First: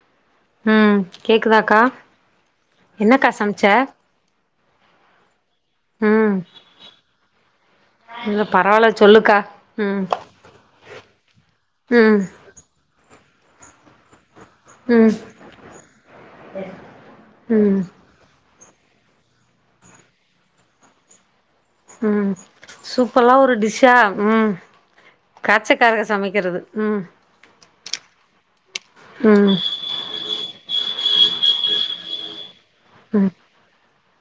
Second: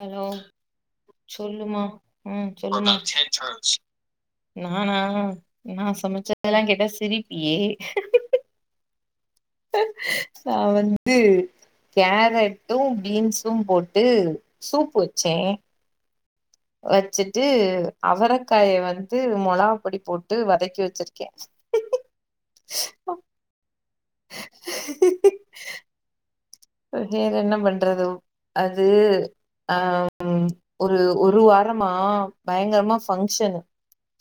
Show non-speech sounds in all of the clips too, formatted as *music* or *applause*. Hello ம் கேக்குதாக்கா சொல்லுமா ம் சொல்லுமா என்னக்கா சமைச்ச நானா நா ம் சமைச்சதெல்லா கேட்டா சிரிப்பியே இல்ல பரவால்ல சொல்லுக்கா ம் நா வந்து ம் கேரட்டு பீன்ஸு போட்டு சூப்பு ம் வச்சே வச்சுட்டு ம் அவரக்காய வந்து மொளாகா பொடி போட்டு வதக்கி வச்சிருக்கே ம் சூப்பல்லா ஒரு டிஷ்ஷா ம் காய்ச்சக்காரக சமைக்கிறது. ம் வேற என்ன பண்றது அது ம் அ ஒரு ஒரு வாரமா பயங்கரமா ம் ஃபங்க்ஷன்.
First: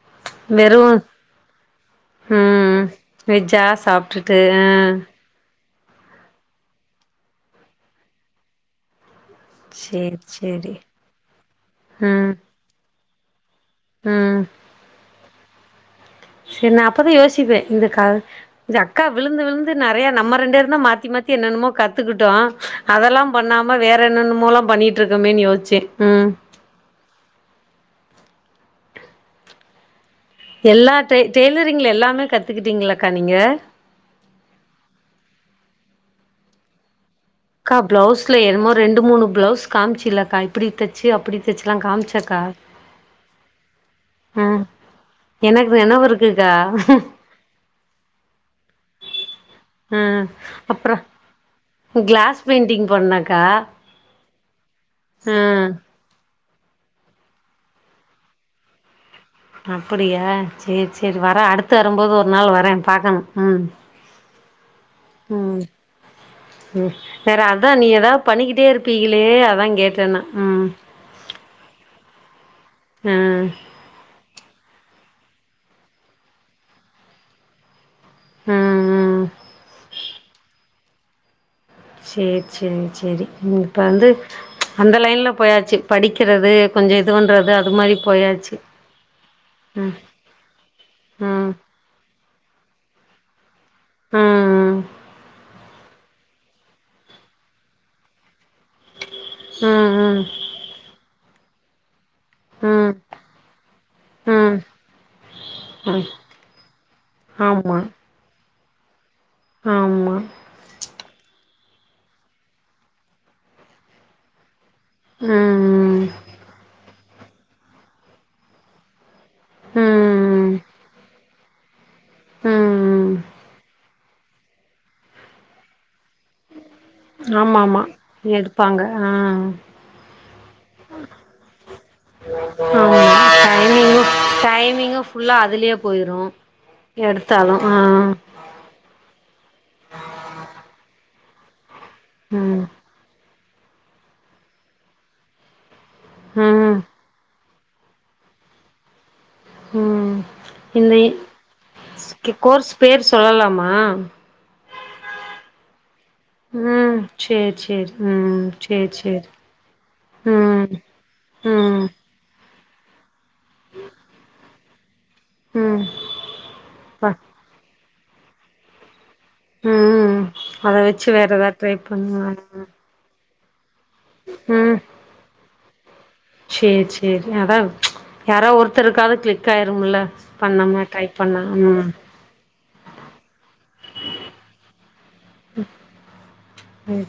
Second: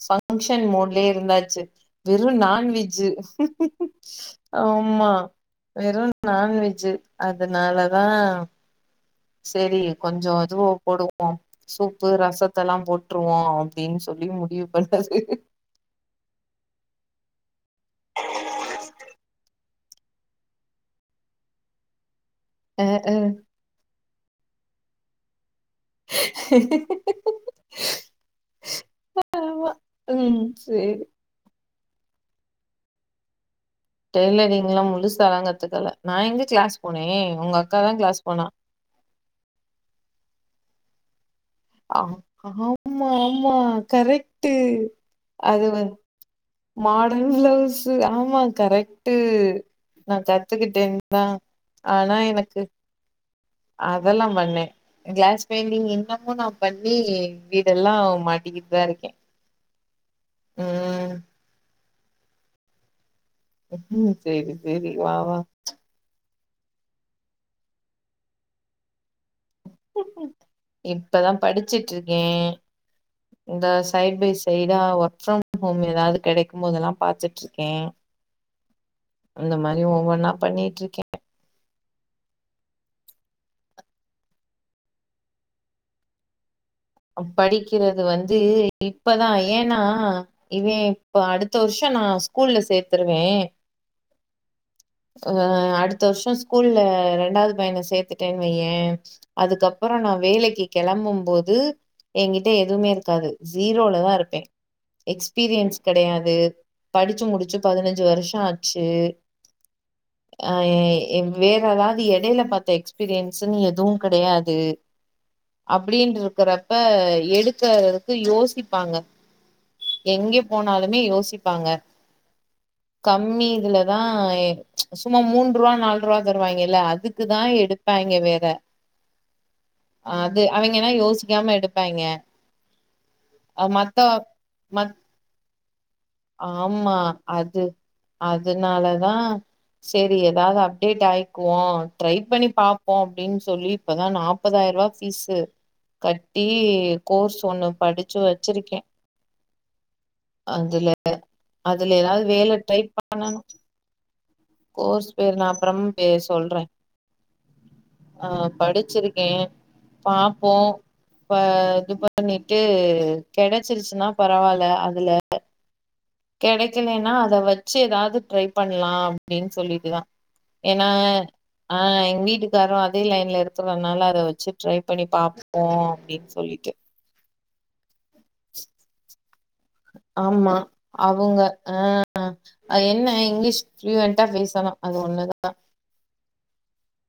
ஃபங்க்ஷன் வெறு மோட்லயே இருந்தாச்சு வெறும் ம் நான்வெஜ்ஜு. வெஜ்ஜா சாப்ட்டுட்டு ஆ ஆமா வெறும் நான்வெஜ் அதனாலதா சேரி கொஞ்சோ இதுவோ போடுவோ சூப்பு, ம் ரசத்தல்லா போட்டுருவோ அப்டீன்னு சொல்லி ம் முடிவு பண்ணது. சேரி நா அப்பதா யோசிப்பே இந்த கா இந்த அக்கா விழுந்து விழுந்து நறைய நம்ம ரெண்டு பேருதா மாத்தி மாத்தி என்னென்னமோ கத்துக்கிட்டோ அ அ அதெல்லா பண்ணாம வேற என்னென்னமோல்லா பண்ணிட்டு இருக்கமேன்னு யோசிச்சே ம் ஆமா ம் எல்லா சேரி டெ டெய்லரிங்கில எல்லாமே கத்துக்கிட்டீங்களாக்கா நீங்க டெய்லரிங்லா முழுசாலா கத்துக்கல நா எங்க கிளாஸ் போனே உங்க அக்கா தா கிளாஸ் பிளவுஸ்ல போனா என்னமோ ரெண்டு மூணு ப்ளவுஸ் காமிச்சேலக்கா இப்டி தைச்சு அப்டி தைச்சலா ஆ காமிச்சாக்கா ஆமா ஆமா கரெக்டு அது எனக்கு வந்து நெனவு இருக்குக்கா மாடன் பிளவுஸ்ஸு ஆமா கரெக்டு நா ம் அப்றோ கத்துக்கிட்டேன்தான் ஆனா கிளாஸ் எனக்கு *unintelligible* அதெல்லா பண்ணே கிளாஸ் ம் பெயிண்டிங் இன்னமு நா பண்ணி வீடெல்லா மாட்டிக்கிட்டுதா இருக்கே அப்டியா சேரி ம் சேரி வரே அடுத்து வருபோது ஒரு நாள் வரே பாக்கணு ம் ம் சேரி சேரி வா வா ம் ம் வேற அதா நீ ஏதாவது பண்ணிக்கிட்டே இருப்பீங்களே அ இப்பதா படிச்சுட்டு இருக்கே ஆ இந்த சைட் பை சைடா ஒர்க் ஃப்ரம் ஹோம் எதாவது கெடைக்கும் போதெல்லா பாத்துட்டு இருக்கே ம் ம் அந்த மாரி ஒவ்வொன்னா பண்ணிட்டு இருக்கே சேர் சேரி சேரி இப்போ வந்து அந்த லைன்ல போயாச்சு படிக்கிறது கொஞ்சோ இது அப் பண்றது அது மாரி படிக்குறது வந்து போயாச்சு இப்பதா ஏன்னா ம் இவேன் இப்ப ம் அடுத்த வருஷ் ஷோ நா ஸ்கூல்ல சேர்த்துருவே ம் அ அடுத் அடுத்த வருஷோ ஸ்கூல்ல ரெண்டாவது பையன சேர்த்துட்டேன்னுவையே அதுக்கப்பறோ நா ம் வேலைக்கு கெளம்பும் போது எங்கிட்ட எதுவுமே ம் இருக்காது ஜீரோலதா இருப்பே ம் எக்ஸ்பீரியன்ஸ் ம் கெடையாது படிச்சு முடிச்சு ஆமா பதினஞ்சு வருஷோ ஆச்சு ஆமா அ வேற ஏதாவது இடைல பாத்த எக்ஸ்பீரியன்ஸுன்னு எதுவு கெடையாது ம் அப்டின்ட்ருக்றப்ப எடுக்கறதுக்கு யோசிப்பாங்க எங்கே ம் போனாலுமே யோசிப்பாங்க ம் ம் கம்மி இதுல தா சும்மா மூன்று ரூபா நால் ரூபா தருவாங்கேல்ல அதுக்குதா ஆமா ஆமா எடுப்பாங்க வேற எடுப்பாங்க ஆ அது அவைங்கன்னா யோசிக்காம எடுப்பாய்ங்க ஆமா அது டைமிங்கு மத்தோ டைமிங்கு ஃபுல்லா அதுலயே போயிரு எடுத்தாலு ஆ அதுனால தா சேரி எதாவது அப்டேட் ஆயிக்குவோ ட்ரை பண்ணி ம் பாப்போ அப்டின்னு சொல்லி இப்பதா நாப்பதாயிரபா ஃபீஸு கட்டி ம் கோர்ஸ் ஒண்ணு படிச்சு வச்சிருக்க ம் இந்த அதுல எதாவது இ வேல கோர்ஸ் ட்ரை பேர் பண்ணணு சொல்லலாமா கோர்ஸ் பேரு நா அப்றமா பேசு சொல்ற ம் சேரி சேரி அ ம் சேரி படிச்சிருக்க சேரி பாப்போ ம் ப ம் இது ப பண்ணிட்டு கெடச்சிருச்சுன்னா பரவால்ல அதுல ம் பா கெடைக்கலன்னா அத வச்சு எதாவது ட்ரை பண்லா அப்டின்னு சொல்லிட்டுதா ம் அத ஏன்னா வச்சு வேற ஏதாவது ட்ரை அ எங் பண்ணுங்க வீட்டுக்காரு அத் அதே லைன்ல இருக்றனால அத வச்சி ம் ட்ரை பண்ணி பாப்போ அப்டின்னு சொல்லிட்டு செரி அதா யாரோ ஒருத்தருக்காது கிளிக் ஆயிருமுல்ல பண்ணம்ன்னா ட்ரை பண்ணா ம் அ அது என்ன இங்கிலீஷ் ஃப்ளுயெண்ட்டா பேசணு அது ஒண்ணுதா ம்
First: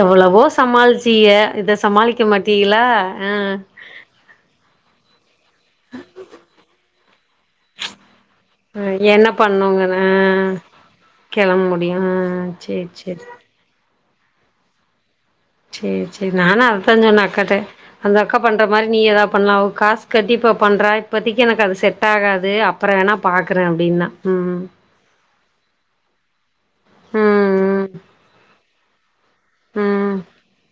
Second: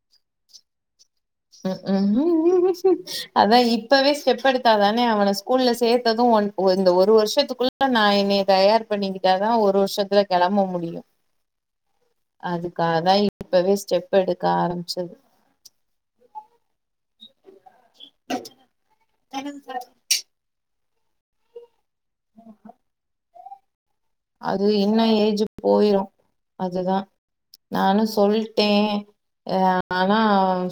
எவ்ளோவோ சமாளிச்சிக இத சமாளிக்க மாட்டீகளா ம்ஹும் அ அதா இப்பவே ஸ்டெப் எடுத்தா தானே அவன ஸ்கூல்ல சேத்தது ஒன் இந்த ஒரு வருஷத்துக்குள்ள நா என்னய்ய தயார் ஆ என்ன பண்ணிக்கிட்டாதா ஒரு பண்ணுங்கன்னு ஆ வருஷத்துல கிளம்ப முடியு கெளம்ப முடியு ஆ சேரி அதுக்காகதா சேரி இப் இப்பவே ஸ்டெப் எடுக்க ஆரம்பிச்சது சேர் சேரி நானு அது தா சொன்ன அக்காட்ட அந்த அக்கா பண்ற மாரி நீ எதா பண்லா ஒ காஸ் கட்டி இப்ப பண்றா இப்பத்திக்கி எனக்கு அது செட் ஆகாது அப்றோ வேணா பாக்குற அப்டின்னா ம் அது இன்னு ஏஜு போயிரு அதுதா ம் ம் நானு சொல்ட்டே அ ஆனா ம்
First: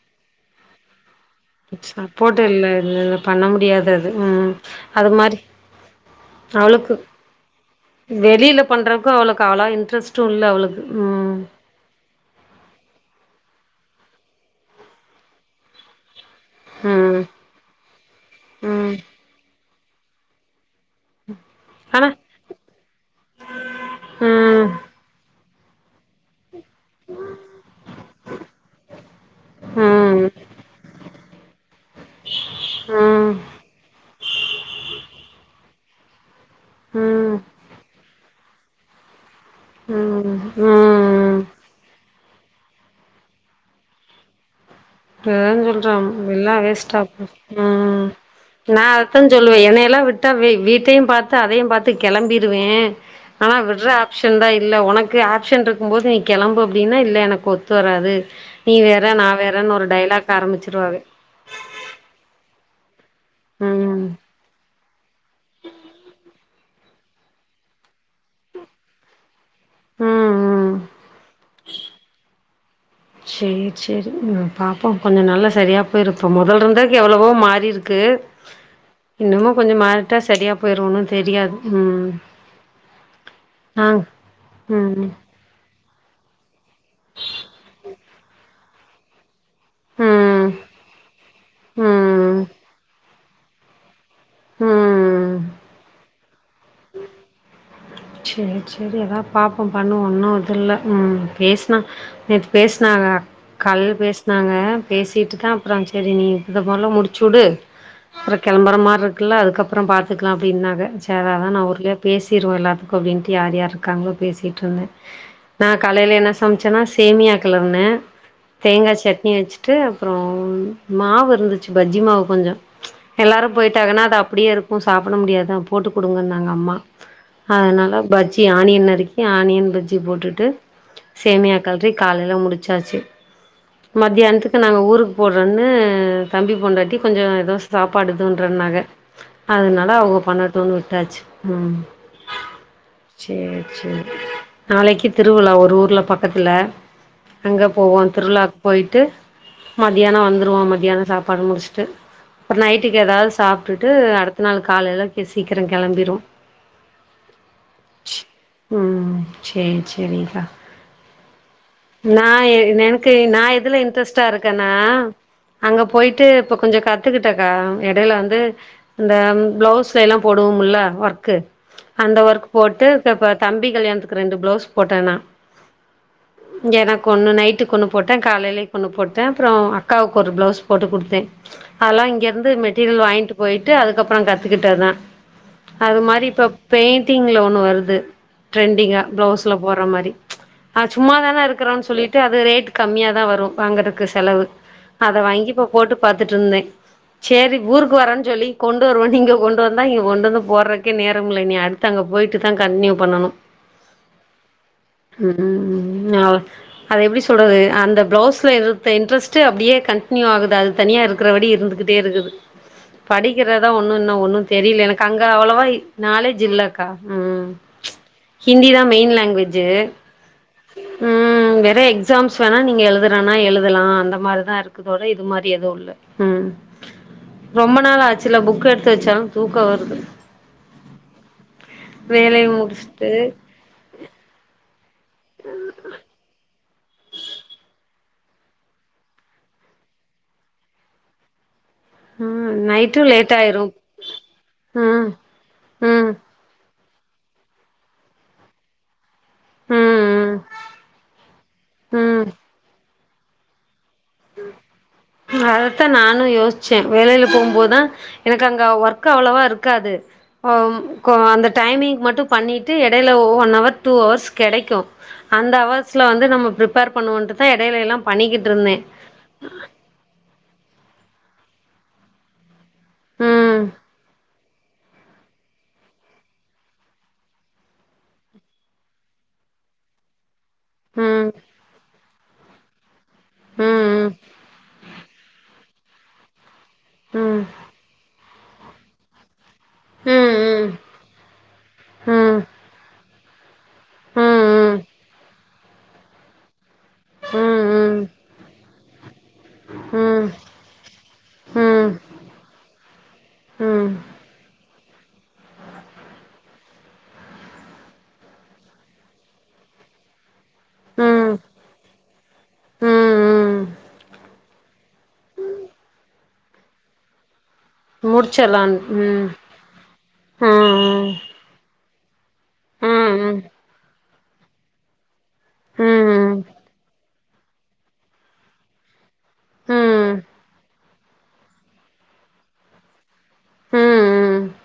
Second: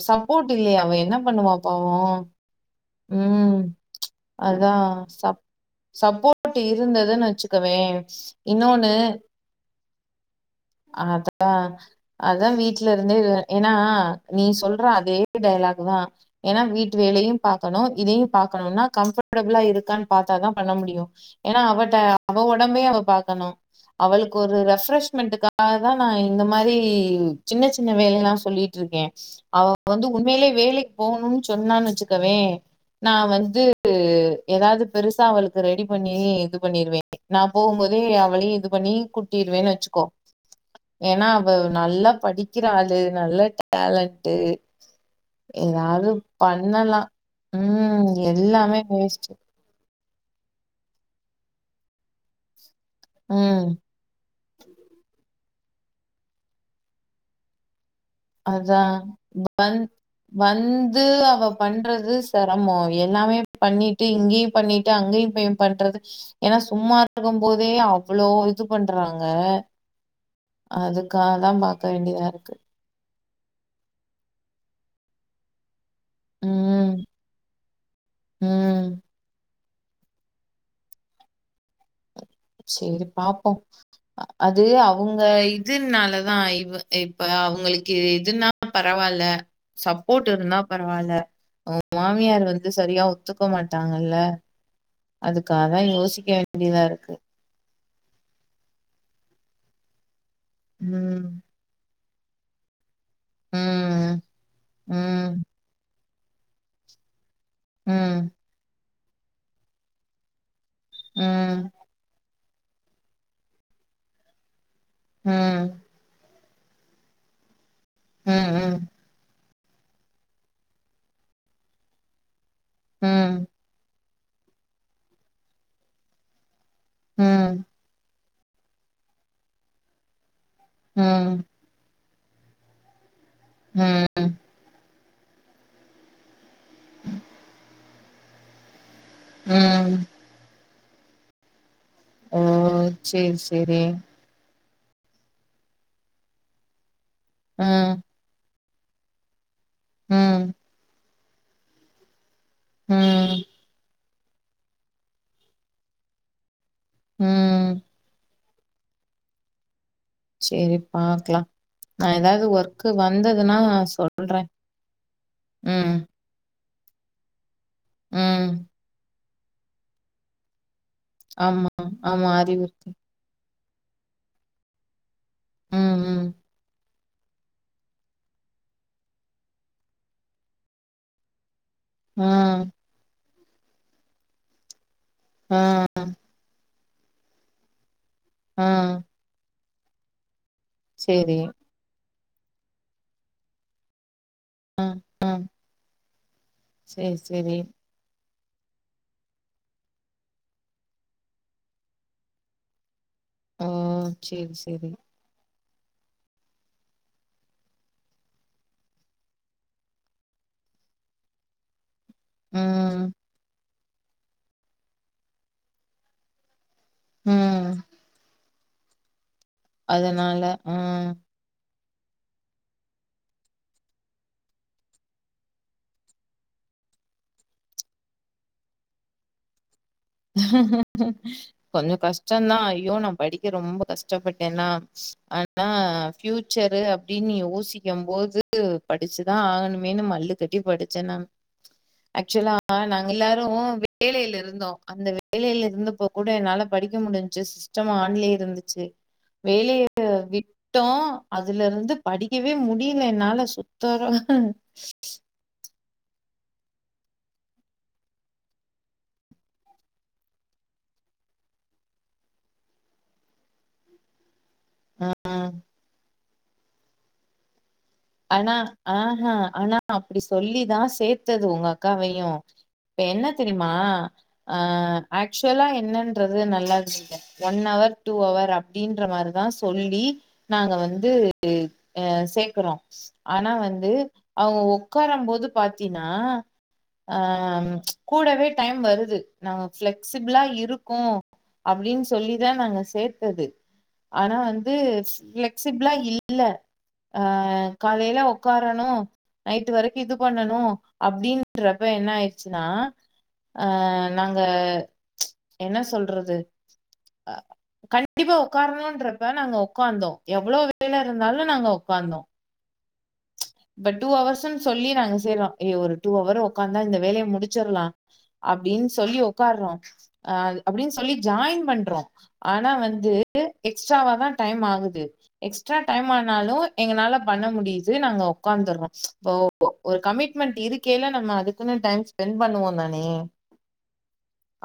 சப்போட் இல்லயாமே அவ என்ன பண்ணுவா பாவம்? சப்போட் இல்ல இது பண்ண ம். முடியாது அது ம் அதான் அது மாரி சப் சப்போர்ட் அவளுக்கு இருந்ததுன்னு வச்சுக்கவேன், வெளியில இன்னொன்னு பண்றக்கு அவளுக்கு அவ்ளோவா இன்ட்ரெஸ்ட் எது இல்ல அவளுக்கு அ ம் அதா வீட்ல இருந்தே வே ஏனா நீ சொல்ற அதே டைலாக்கு தா ஏனா வீட்டு ம் வேலயு பாக்கனு இதயு பாக்கனுனா ம் கம்ஃபர்டபிளா இருக்கான் பாத்தா தா பண்ண முடியு ஏனா அவட்ட ஆனா அவ ஒடம்பே அவ பாக்கனு அவளுக்கு ஒரு ம் ரெஃப்ரெஷ்மெண்ட்டுக்காக தா நா இந்த மா ரி சின்ன சின்ன வேலெல்லா சொல்லிட்ருக்கே அவ வந்து ம் உண்மைலே வேலைக்கு போகுனுன் சொன்னா வச்சிக் ம் நா ம் வந்து எதாது பெருசா அவுளுக்கு ரெடி பண்ணி இது பண்ணிருவ ம் நா போகும் போது அவளையு இது பண்ணி கூட்டிருவேன் வெச்சுக்கோ ம் ஏனா ம் அவ நல்லா படிக்கிற ஆளு நல்ல டேலண்ட்டு அதா சொல்றா ஏதாவது எல்லா வேஸ்டா பண்ணலா ம் எல்லாமே நா அத்தா வேஸ்ட்டு சொல்லுவே என்னயெல்லா விட் டா வீ வீட்டையு பாத்து அதயு பாத்து கெளம்பிருவே ஆனா ம் விட்ற ஆப்ஷன் தா இல்ல ஒனக்கு ஆப்ஷன் இருக் க்கும் போது நீ கெளம்பு அப்டின்னா இல்ல எனக்கு ஒத்து வராது நீ அதா வேற நா வேறனு வந் ஒரு டைலாக் ஆரம்பிச்சிருவாக வந்து அவ பண்றது செரமோ அவ எல்லாமே பண்ணிட்டு ம் இங்யு பண்ணிட் ட்டு அங்கேயு போய் பண்றது ஏனா சும்மா இருக்கும் போதே அவ்ளோ இது பண்றாங்க ம் ம் அதுக்காதா பாக்க வேண்டிதா இருக்கு சேரி சேரி ம் பாப்போ கொஞ்ச நல்லா சரியா பொ யிருக்கு மொதல் ம் இருந்தர்க்கு எவ்ளவோ மாறி இருக்கு ம் இன்னமு கொஞ்ச மாறிட்டா சரியா பொயிரு ஒன்னு தெரியாது ம் சேரி பாப்போ ஆ அது ம் அவுங்க இ துனாலதா இவ இப்ப அவுங்ளுக்கு இதுனாலு பரவால சப்போர்ட் ம் இருந்தா பரவால்ல அவங்க ம் மாமியார் வந்து சரியா ஒத்துக்க மாட்டாங்கல்ல ம் ம் அதுக்காதா யோசிக்க வேண்டிதா இருக்கு சேரி சேரி எதா பாப்போ பண்ணுவோ இன்னோ இது இல்ல ம் பேசுனா பேசுனாங்க கால்ல ம் பேசுனாங்க பேசிட்டு ம் தா அப்றோ செரி இந்த மார்லா முடிச்சுடு ம் கெளம்பற மாரி இருகில்ல அதுக்கப்றோ பாத்துக்லா அப்டின்னாங்க சேர் அதா நா ம் ஒர்ளே பேசிர்வேல அப் அப்டின்ட்டு யார் யார் இருக்காங்களோ பேசிட்ருந்தே ம் நா ம் காலைல என்னா சமச்சேனா சேமியா கெளர்னே ம் தேங்கா சட்னி வச்சி ட்டு அப்றோ மாவு இருந்துச்சி பஜ்ஜி மாவு கொஞ்சோ ம் எல்லாரு பொயிட்டாங்கன்னா அது அப்டியே இருக்கு சாப்ட முடியாதா போட்டு குடுங்கனாங்க அம்மா அதனால பஜ்ஜி ஆனியன் நறுக்கி ஆனியன் பஜ்ஜி போட்டுட்டு ம் சேமியா கல்றி காலைல முடிச்சாச்சி ம் மத்தியானத்துக்கு நாங்க ஊருக்கு போறோன்னு தம்பி பொண்டாட்டி கொஞ்ச எதோ சாப் பாடுதுன்றனாக அதனால ம் அவங்க பண்ணட்டுன் விட்டாச்சி ம் ஓ சேரி சேரி நாளக்கி திருவுழா ஒரு ஊர்ல பக்கத்துல அங்க ம் போவோ திருவுழாக்கு பொயிட்டு மத்தியான ம் வந்துருவோ மத்தியான சாப்பாடு முடிச்சிட்டு அப்றோ நைட்டுக்கு எதாது ம் சாப்டுட்டு அடுத்த நாள் காலைலல சீக்கிர கெளம்பிர்வோ ம் ம் சேரி சேரிக்கா சரி பாக்கலாம். நான் நா ஏதாவது ஒர்க் எனக்கு நா வந்ததுன்னா இதுல இன்ட்ரெஸ்ட்டா சொல்றேன். இருக்கன்னா அங்க ம், போய்ட்டு இப்ப கொஞ்சோ கத் கத்துக்கிட்டக்கா எடைல வந்து ம். இந்த ப்ளவுஸ்ல எல்லா போடுவோம்ல ஒர்க் கு ஆமா, அந்த ஆமா. ஒர்க் அறிவு போட்டு இருக்கு. இப்ப தம்பி கல்யாணத்துக்கு ரெண்டு ப்ளவுஸ் போட்டனா ம், ம். இங்கதா கொண்ணு நைட்டுக் ஒன்னு போட்டே காலேலைக் ஒன்னு போட்டே அப்புறோ அக்காவுக்கு ஒரு ப்ளவுஸ் போட்டு குடுத்தே அதெல்லா ஆ, இங்கருந்து மெட்டீரியல் வாய்ங்ட்டு போய்ட்டு அதுக்கப்புறோ கத்துக்கிட்டதா ஆ, அது மாரி இப்ப பெயிண்டிங்ல ஒன்னு வருது ஆ. ட்ரெண்டிங்கா ப்ளவுஸ் ல போற மாரி அ சரி. சும்மாதான இருக்கறோன் சொல்லிட்டு அது ரேட் கம்மியாதா வரு வாங்குறக்கு செலவு ஆ, அத ஆ. வாங்கி இப்ப போட்டு பாத்துட்ருந்தே சரி, சரி. சேரி ஊருக் வரோன் சொல்லி கொண்டு வருவோன் இங்க கொண்டு வந்தா இங்க கொண்டு வந்து போறக்கே நேரம் இல்ல இனி அடுத்த அங்க போய்ட்டு தா கன்டினியூ பண்ணணு ம் சேரி சேரி ம் அவ அத எப்டி சொல்றது அந்த ப்ளவுஸ்ல இருத்த இன்ட்ரெஸ்ட்டு அப்டியே கன்டினியூ ஆகுது அது தனியா இருக்கறபடி இருந்துகுட் இருக்குது ம், படிக்கிறதா ஒன்னு இன்னு ஒன்னு தெரியல எனக்கு அங்க அவ்வளவா நாலேஜ் இல்லக் ம் ஹிந்திதா மெயின் லாங்குவேஜ் ஜு ம் வேறு எக்ஸாம்ஸ் வேணா நீங்க எழுதுறன்னா எழுதலா அந்த மாரிதா இருக்குது ஒரே இது மாரி எதுவு இல்ல ம் ரொம்ப நாள் ஆச்சுல புக் எடுத்து வெச்சாலு தூக்கோ வருது கொஞ்சோ வேலைய கஷ்டோதா ஐயோ நா முடிச்சுட்டு படிக்க ரொம்ப கஷ்டப்பட்டேனா ஆனா ஃபியூச்சரு அப்டினு யோசிக்கும்போது படிச்சுதா ஆகணுமேனு மல்லு கட்டி படிச்சே நான் ம் ஆக்சுவலா நைட்டு நாங்க லேட் எல்லாரு ஆயிரு வேலைல இருந்தோ அந்த ம் வேலைல ம் இருந்தப்போகூட என்னால படிக்க முடிஞ்ச்சு சிஸ்டம் ஆன்லயே இருந்துச்சு வேலைய ம் விட்டோ அதுல இருந்து ம் ம் படிக்கவே முடியல என்னால சுத்தரா ஆ அதத்தா நானு யோசிச்சே வேலைல போகும்போதுதா எனக்கு அங்க ஒர்க் அவ்ளவா இருக்காது ஓ அந்த டைமிங் மட்டு பண்ணிட்டு எடைல ஒன் ஹவர் டூ அவர்ஸ் கெடைக்கு அந்த அவர்ஸ்ல வந்து நம்ம பிரிப்பேர் பண்ணுவோன்ட்டுதா எடையிலலா பண்ணிக்கிட்ருந்தே ஆஹ ஆனா அப்டி சொல்லிதா சேத்தது உங்க அக்காவையு இப்ப என்ன ம் தெரிமா ஆ ஆக்சுவலா என்னன்றது நல்லா இருங்க ஒன் ஹவர் டூ அவர் அப்டின்ற மாரிதா சொல்லி நாங்க வந்து ம் ஆ சேக்குறோ ஆனா வந்து ம் அவுங்க ஒக்கார போது பாத்தீன்னா ஆ ம் கூடவே டைம் வருது நாங்க ஃபிளெக்சிபிளா ம் இருக்கு அப்டின் ம் ம் சொல்லிதா நாங்க சேத்தது ஆனா வந்து ம் ஃபிளெக்சிபிளா இல்ல ஆ ம் ம் ம் காலைல உக்காரணு நைட்டு வரைக்கு இது ம் பண்ணணு அப்டின்றப்ப என்ன ஆய்ருச்சுன்னா ம் ஆ ம் நாங்க என்ன சொல்றது கண்டிப்பா உக்காரணுன்றப்ப நாங்க உக்காந்தோ எவ்வளோ வேல ம் இருந்தாலு நாங்க உக்காந்தோ ம் இப்ப டூ ஹவர்ஸ்சுன் சொல்லி நாங்க செய்றோ ஏய் ஒரு டூ ஹவர் உக்காந்தா இந்த வேலைய முடிச்சிர்லா முடிச்சிர்லான் அப்டின் சொல்லி ம் உக்கார்றோ அ அது அப்படின் சொல்லி ம் ஜாயின் பண்றோ ஆனா ம் வந்து ம் எக்ஸ்ட்ராவாதா டைம் ஆகுது எக்ஸ்ட்ரா டைம் ம் ஆனாலு எங்கனால பண்ண முடியுது நாங்க உக்காந்துர்றோ இப்போ ஒரு ம் கமிட்மெண்ட் இருக்கேல்ல நம்ம அதுக்குன்னு டைம் ஸ்பென் பண்ணுவோந் தானே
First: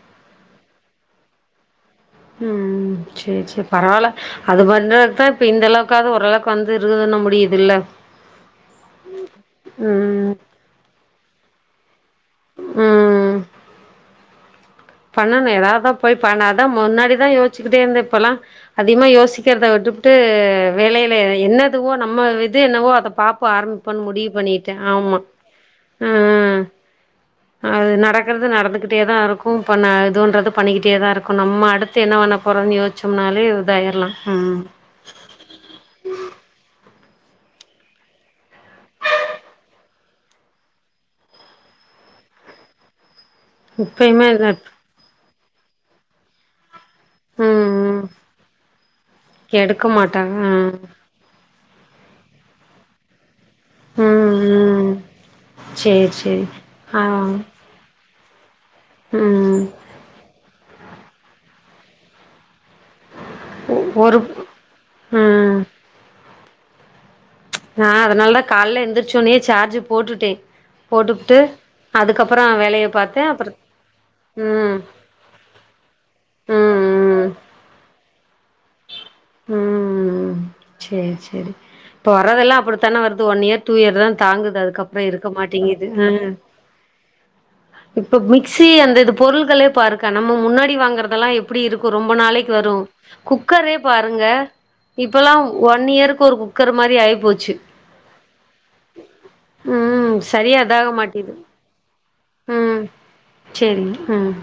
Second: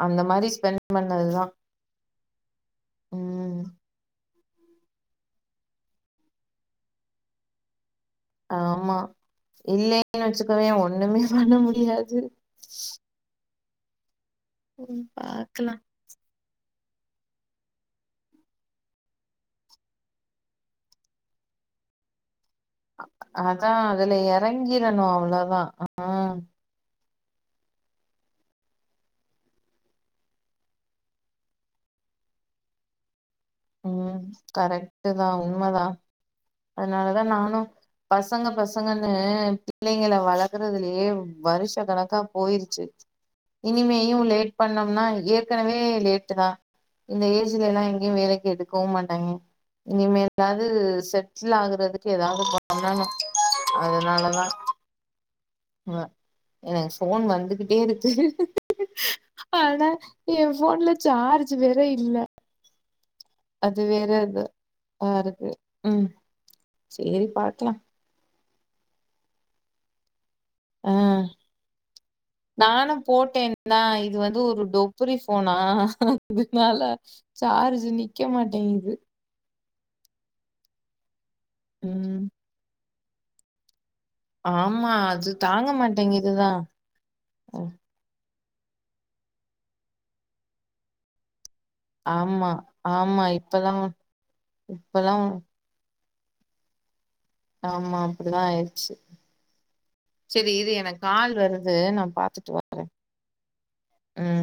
அந்த மாரி ஸ்பெண் பண்ணதுதா ம் சேர் சேர் பரவால அத பண்றதுதா இப்ப இந்த அளவுக்காவ்து ஓரளவுக்கு வந்து இருக்குதுன்ன முடியுதுல்ல ஆமா இல்லைன் ம் வெச்சுக்கவே ஒண்ணுமே பண்ண முடியாது ம் ம் பண்ணணு பாக்கலா எதாவ்தா போய் பண்ண அதா முன்னாடிதா யோஸ்ச்சுக்கிட்டே இருந்தே இப்பல்லா அதிகமா யோசிக்கிறத விட்டுபுட்டு வேலையில என்னதுவோ நம்ம இ து என்னவோ அத பாப்ப அதா ஆரம்பிப்பன் அதுல முடிவு பண்ணிட்டே எறங்கிரணு ஆமா அவ்ளோதா ஆ ம்‌ ம் அது நடக்குறது நடந்துகிட்டேதா இருக் கு பண்ண இதுன்றது பண்ணிக்கிட்டே தா இருக்கு நம்ம அடுத்து என்ன பண்ண போறோன் யோஸ்ச்சோம்னாலே இதாயிரலா ம் ட்டுதா உண்மதான அதனாலதா நானு பசங்க பசங்கன்னு பிள்ளைங்கல வளர்க்கிறதுலியே வருஷ கணக்கா போயிருச்சு இனிமேயு இப்பயுமே லேட் இது பண்ணோம்னா ஏற்கனவே லேட்டுதா இந்த ம் ஏஜுலெல்லா ம் எங்கேயு வேலைக்கு எடுக்கவு மாட்டாய்ங்க எடுக்க மாட்டாங்க இனிமேலாது ம் செட்டில் ஆகுறதுக்கு எதாவ்து பண்ணனு ம் அதனாலதா ம் ஆ சேரி சேரி எனக்கு ஆ ஃபோன் வந்துகிட்டே இருக்கு ம் ஆனா எ ஃபோன்ல சார்ஜ் வேற இல்ல அது வேற ஒரு எது அ இருக்கு ம் ம் சேரி பாக்கலா ஆ அதனாலதா கால்ல எந்திரச்சோன்னே சார்ஜு போட்டுட்டே ஆ போட்டுபிட்டு அதுக்கப்புறோ வேலைய நானும் பாத்தே அப்புற ம் புரி ஃபோனா அதனால ம் ம் சார்ஜ் நிக்க மாட்டேங்குது ம் சேர் சேரி இப்ப ம் வரதெல்லா அப்படித்தான வருது ஒன் இயர் டூ இயர் தா தாங்குது ஆமா அதுக்கப்றோ இருக்க அது தாங்க மாட்டேங்கிது அ மாட்டேங்குதுதான் அஹ், இப்ப மிக்சி அந்த இது பொருள்களே பாருக்க நம்ம முன்னாடி வாங்குறதெல்லா எப்படி இரு க்கு ரொம்ப நாளைக்கு ஆமா வரு ஆமா குக்கரே இப்பதான் பாருங்க இப்பல்லாம் இப்பல்லா ஒன் இயருக்கு ஒரு குக்கர் மாரி ஆயி போ ஆமா அப்படிதா ஆய்ட்ச்சு ம் செரி சரியா இரு இதாக எனக் மாட்டேது கால் வருது நா பாக் ம் செரிங்க அ ம்